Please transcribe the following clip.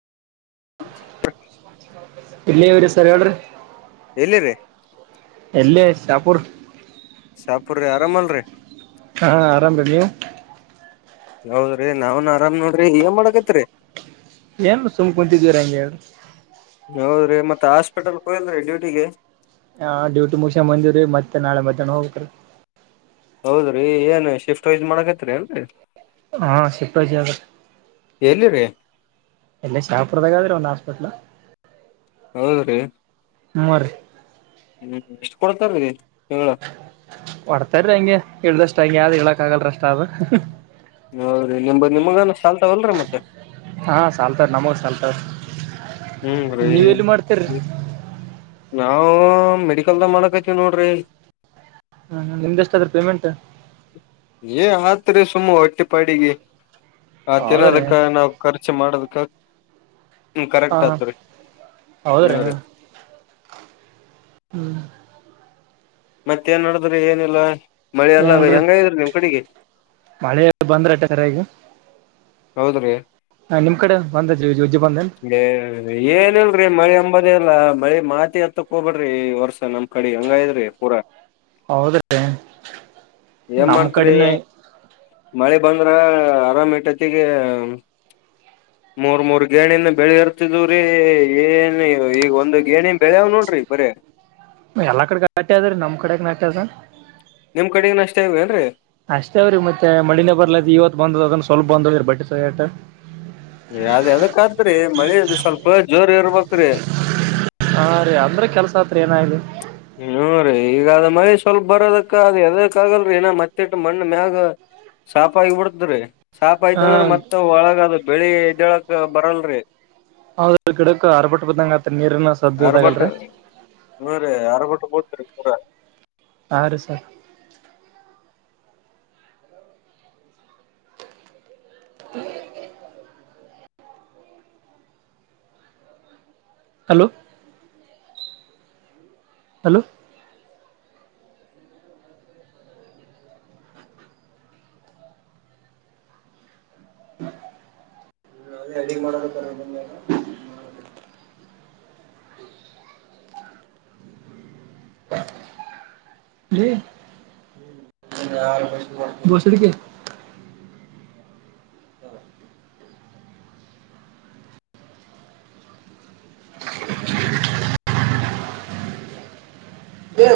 ಇಲ್ಲವ ಸರ ಹೇಳ್ ರಿ ಎಲ್ಲಿ್ರೀ ಶಾಪುರ್ ಶಾಪುರ್ರಿ ಆರಾಮಲ್ರಿ ಹಾ ಆರಾಮ ರೀ ನೀವು ಹೌದ್ರಿ ನಾವನ್ ಆರಾಮ ನೋಡ್ರಿ ಏನ್ ಮಾಡಕೈತ್ರಿ ಏನ್ ಸುಮ್ ಕುಂತಿದೀರ ಹೆಂಗೆ ಹೇಳಿ ಹೌದ್ರಿ ಮತ್ತೆ ಹಾಸ್ಪಿಟಲ್ ಹೋಲ್ರರಿ ಡ್ಯೂಟಿಗೆ ಹಾ ಡ್ಯೂಟಿ ಮುಸ ಮಂಜೂರಿ ಮತ್ತೆ ನಾಳೆ ಮಧ್ಯಾಹ್ನ ಹೋಗತ್ರಿ ಹೌದ್ರಿ ಏನ್ ಶಿಫ್ಟ್ ವೈಸ್ ಮಾಡಕತ್ರಿ ಅಲ್ರರಿ ಹಾ ಶಿಫ್ಟಾಯಯಾಗ ಎಲ್ಲಿರಿ ಎಲ್ಲ ಶ್ಟಾಹಪುರದಾಗ್ರೆ ಒಂದು ಹಾಸ್ಪಿಟ್ಲ್ ಹೌದ ರೀ ಮೂವರ್ ಹ್ಮ್ ಎಷ್ಟು ಕೊಡ್ತಾರೀ ತಿಂಗಳ ಹೊಡ್ತಾರ್ರೀ ಹಂಗೆ ಇಳ್ದಷ್ಟ್ ಹಂಗೆ ಯಾವ್ದ್ ಹೇಳಕ್ ಆಗಲ್ ಅಷ್ಟ ಅ ಹೌದ್ರರಿ ನಿಮ ನಿಮಗನ ಸಲ್ತಾವಲ್ರರಿ ಮತ್ತೆ ಹಾ ಸಾಲ್ತಾರ ನಮಗ್ ಸಾಲ್ತಾರ ಹ್ಮ್ೀ ನೀವ್ ಎಲ್ಲಿ ಮಾಡ್ತೀರಿ ನಾವು್ ಮೆ ಅ ಕಲ್ದ ಮಾಡಕತಿ ನೋಡ್ರಿ ಹ್ಮ ನಿಮ್ದ ಎಷ್ಟಾದ್ರೆ ಪೇಮೆಂಟ್ ಏ ಹತ್ರಿ ಸುಮ್ಮ ಹೊಟ್ಟಿ ಪಾಡಿಗೆ ಆತೇನ ಹೌದ್ರೀ ಅದಕ್ಕ ನಾವ್ ಖರ್ಚು ಮಾಡೋದಕ್ಕ. ಹ್ಮ ಹಾ ಕರೆಕ್ಟ್ ಹಾ ಆತರಿೀ ಹ್ಮ ಹೌದ್ರೀ ರರಿ. ಹ್ಮ್. ಮತ್ತೇನ್ ನಡಿದ್ರೆ ಏನಿಲ್ಲ. ಮಳೆ ಎಲ್ಲ ಏನ್ರೀ ಹೆಂಗ ಇದ್ರ ನಿಮ್ ಕಡೆಗೆ. ಮಳೆ ಬಂದ್ರ ಅಟ್ಟೆ ಸರಿಯಾಗಿ ಹೌದ್ರಿ ಹಾ ನಿಮ್ ಕಡೆ ಬಂದ ಜ ಜಜ್ಜಿ ಬಂದೇನ್ ಏನಲ್ರಿ ಮಳೆ ಅಂಬತ್. ಅಲ್ಲಾ ಬಳಿ ಮಾತಿ ಹತ್ತಕ್ಕ ಹ್ಬೇಡ್ರಿ ವರ್ಷ ನಮ್ ಕಡೆ ಹಂಗ ಇದ್ರಿ ಪೂರಾ. ಹೌದ್ರೀ ಎ ನಮ್ ಮಾಡತ್ರ ಕಡಿನ ಮಳೆ ಬಂದು ರ ಆರಾಮ್ ಇಟ್ಟೈತಿಗೆ ಮೂರ್ ಮೂರ್ ಗೇಣಿಂದ ಬೆಳಿ ಇರ್ತಿದವ್ರೀ ಏನ್ ಈಗ ಒಂದ ಎಲ್ಲಾ ಕಡೆಟಿ ಅದ್ರೀ ನಮ್ ಕಡೆ ನಟಿ ಅದ ನಿಮ್ ಕಡೆಗಿನ ಅಷ್ಟೇ ಇವೇನ್ರಿ ಅಷ್ಟೇವ್ರೀ ಮತ್ತೆ ಮಳಿನೇ ಬರ್ಲದ ಇವತ್ತು ಬಂದ ಅದನ್ನು ಸ್ವಲ್ಪ ಬಂದು ಇರ್ಬಟ್ಟ ಸಯಟ ಅ್ದ ಅದಕ್ಕಾದ್ರೆ ಮಳೆಯಲ್ಲಿ ಸ್ವಲ್ಪ ಜೋರ್ ಇರ್ಬೇಕು ಹಾ ರೀ ಅಂದ್ರೆ ಕೆಲ್ಸ ಹತ್ರ ಏನಾಯು ಹೂ ರೀ ಈಗ ಅದ ಮಳಿ ಸ್ವಲ್ಪ ಬರೋದಕ್ಕ ಅ ಎದಕ್ ಆಗಲ್ರರಿ ಏನ ಮತ್ತೆಟ್ಟ ಮಣ್ಣ ಮ್ಯಾಗ ಸಾಪ ಆಗಿಬಡ್ತ್ರಿ ಸಾಪ ಹಾ ಆಯ್ತ ಅಂದ್ರ ಮತ್ತ ಒಳಗದು ಬೆಳಿ ಇದ್ದಳಕ ಬರಲ್ರಿ ಹೌದ ಗಿಡಕ ಆರ್ಬಟ್ ಬದಂಗತ್ರ ನೀರನ ಸದ್ದದಗಲ್ರಿ ಬರ ಆರು ಸರ್ ಹ್ಮ ಹಲೋ ಹಲೋ ಹ್ಮ ಅದೇ ಅ ಮಾಡದ ಹೇಳ ಬಸರಿಕ್ಕೆ